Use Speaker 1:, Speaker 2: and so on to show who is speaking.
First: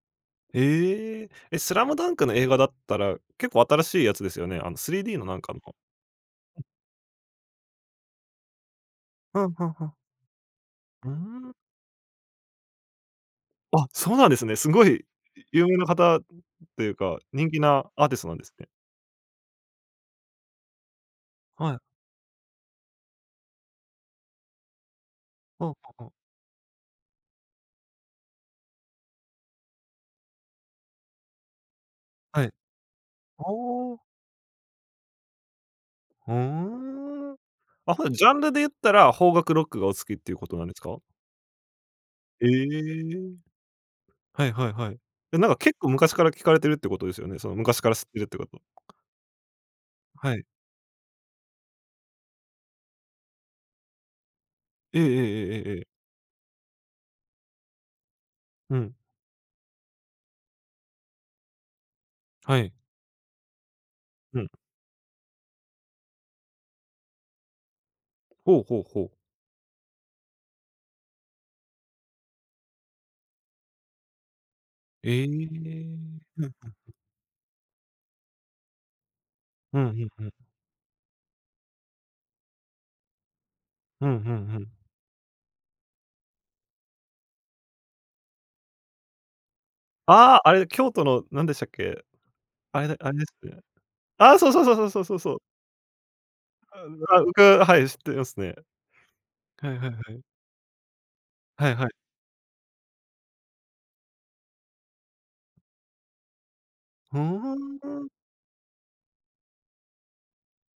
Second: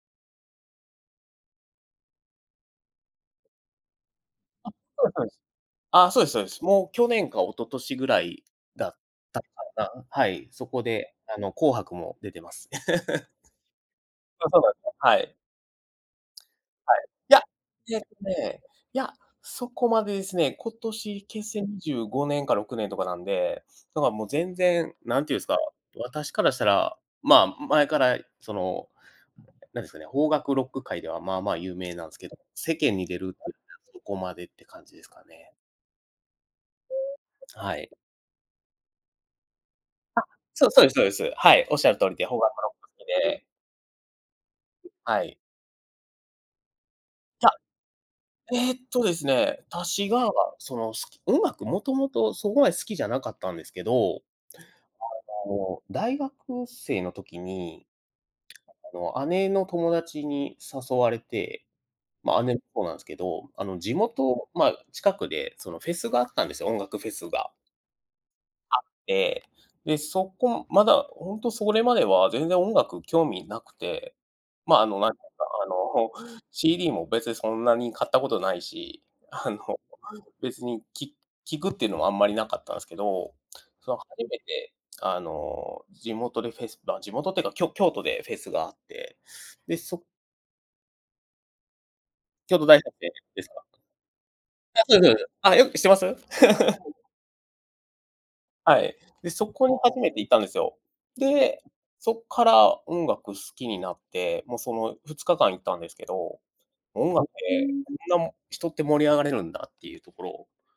Speaker 1: へえ、え、スラムダンクの映画だったら、結構新しいやつですよね。
Speaker 2: あ、
Speaker 1: あのスリー
Speaker 2: そうです
Speaker 1: ディー
Speaker 2: そ
Speaker 1: の
Speaker 2: うで
Speaker 1: な
Speaker 2: す。
Speaker 1: んかの。
Speaker 2: あ、そうですそうです。もう去年か一昨年ぐらいだったか
Speaker 1: ははは。
Speaker 2: な、はい、そこ
Speaker 1: うー
Speaker 2: で、あの、
Speaker 1: ん。
Speaker 2: 紅白も出てます。
Speaker 1: あ、そうなんです
Speaker 2: あ、
Speaker 1: ね。
Speaker 2: そう
Speaker 1: す
Speaker 2: なんで
Speaker 1: ご
Speaker 2: す、
Speaker 1: い
Speaker 2: はい。
Speaker 1: 有名な方っていう
Speaker 2: はい。
Speaker 1: か、
Speaker 2: いや、
Speaker 1: 人気な
Speaker 2: えっ
Speaker 1: アーティス
Speaker 2: と
Speaker 1: トなんです
Speaker 2: ね、
Speaker 1: ね。
Speaker 2: いや、そこまでですね、今年結成
Speaker 1: は
Speaker 2: に
Speaker 1: い。
Speaker 2: じゅうごねんか6年とかなんで、だからもう全然、何て言うんですか、
Speaker 1: あ、はは。
Speaker 2: 私からしたら、まあ、前から、その、何ですかね、邦楽ロック界ではまあまあ有名なんですけど、
Speaker 1: はい。
Speaker 2: 世間に出るっていうか
Speaker 1: お
Speaker 2: そ
Speaker 1: お。
Speaker 2: こまでって感じですかね。
Speaker 1: ふーん。
Speaker 2: はい。
Speaker 1: あ、ほうなん、ジャンルで言ったら、邦楽ロックがお好きっ
Speaker 2: あ、
Speaker 1: ていうことな
Speaker 2: そ
Speaker 1: ん
Speaker 2: う、
Speaker 1: です
Speaker 2: そうです
Speaker 1: か？
Speaker 2: そうです。はい。おっしゃる通りで、邦
Speaker 1: え
Speaker 2: 楽ロック好き
Speaker 1: え、
Speaker 2: で。
Speaker 1: はいはいはい。
Speaker 2: は
Speaker 1: え、
Speaker 2: い。
Speaker 1: なんか結構昔から聞かれてるってことですよね。その
Speaker 2: い
Speaker 1: 昔から知ってるってこと
Speaker 2: や、えっとですね、私が、
Speaker 1: はい。
Speaker 2: その、す音楽、もともとそこまで好きじゃなかったんですけど、
Speaker 1: ええええ
Speaker 2: あ
Speaker 1: えええええ
Speaker 2: の、
Speaker 1: え。
Speaker 2: 大学生の時に、
Speaker 1: うん。
Speaker 2: あの、姉の友達に誘われて、ま、姉
Speaker 1: は
Speaker 2: も
Speaker 1: い。
Speaker 2: そうなんですけど、あの、地
Speaker 1: う
Speaker 2: 元、
Speaker 1: ん。
Speaker 2: ま、近くで、そのフェスがあったんですよ、音楽フェスが
Speaker 1: ほう
Speaker 2: あ
Speaker 1: ほ
Speaker 2: っ
Speaker 1: うほう。
Speaker 2: て、で、そこまだ本当それまでは全然音楽興味無くて、まあ、あの、何て
Speaker 1: ええ。ふ
Speaker 2: 言うか
Speaker 1: んふんふん。
Speaker 2: あの、CD も別にそんなに買ったことないし、あの、
Speaker 1: うん、ふんふん。
Speaker 2: 別にき聴くっていうのはあんまり無かったんすけど、その初
Speaker 1: ふんふ
Speaker 2: め
Speaker 1: んふん。
Speaker 2: てあの、地元でフェスあ、地元っていうかきょ京都でフェスがあって、で、そ
Speaker 1: ああ、あれ、京都のなんでしたっけ？
Speaker 2: 京都大
Speaker 1: あれ
Speaker 2: 学
Speaker 1: であ
Speaker 2: で、
Speaker 1: れです
Speaker 2: です
Speaker 1: ね。
Speaker 2: か？
Speaker 1: あ、そうそうそう
Speaker 2: あ、
Speaker 1: そう
Speaker 2: そ
Speaker 1: そ
Speaker 2: う
Speaker 1: う
Speaker 2: ですそ
Speaker 1: そ
Speaker 2: う
Speaker 1: う
Speaker 2: です。
Speaker 1: そう。
Speaker 2: あ、よく知ってます？
Speaker 1: う、あ、うかはい、知っていますね。
Speaker 2: はい。で、そこ
Speaker 1: は
Speaker 2: に
Speaker 1: いはいは
Speaker 2: 初めて
Speaker 1: い。
Speaker 2: 行ったんですよ。で、
Speaker 1: はいはい。
Speaker 2: そっから音楽好きになって、もうその2日間行ったんですけど、音
Speaker 1: ふー
Speaker 2: 楽って、
Speaker 1: ん。
Speaker 2: こんな人って盛り上がれるんだっていうところ。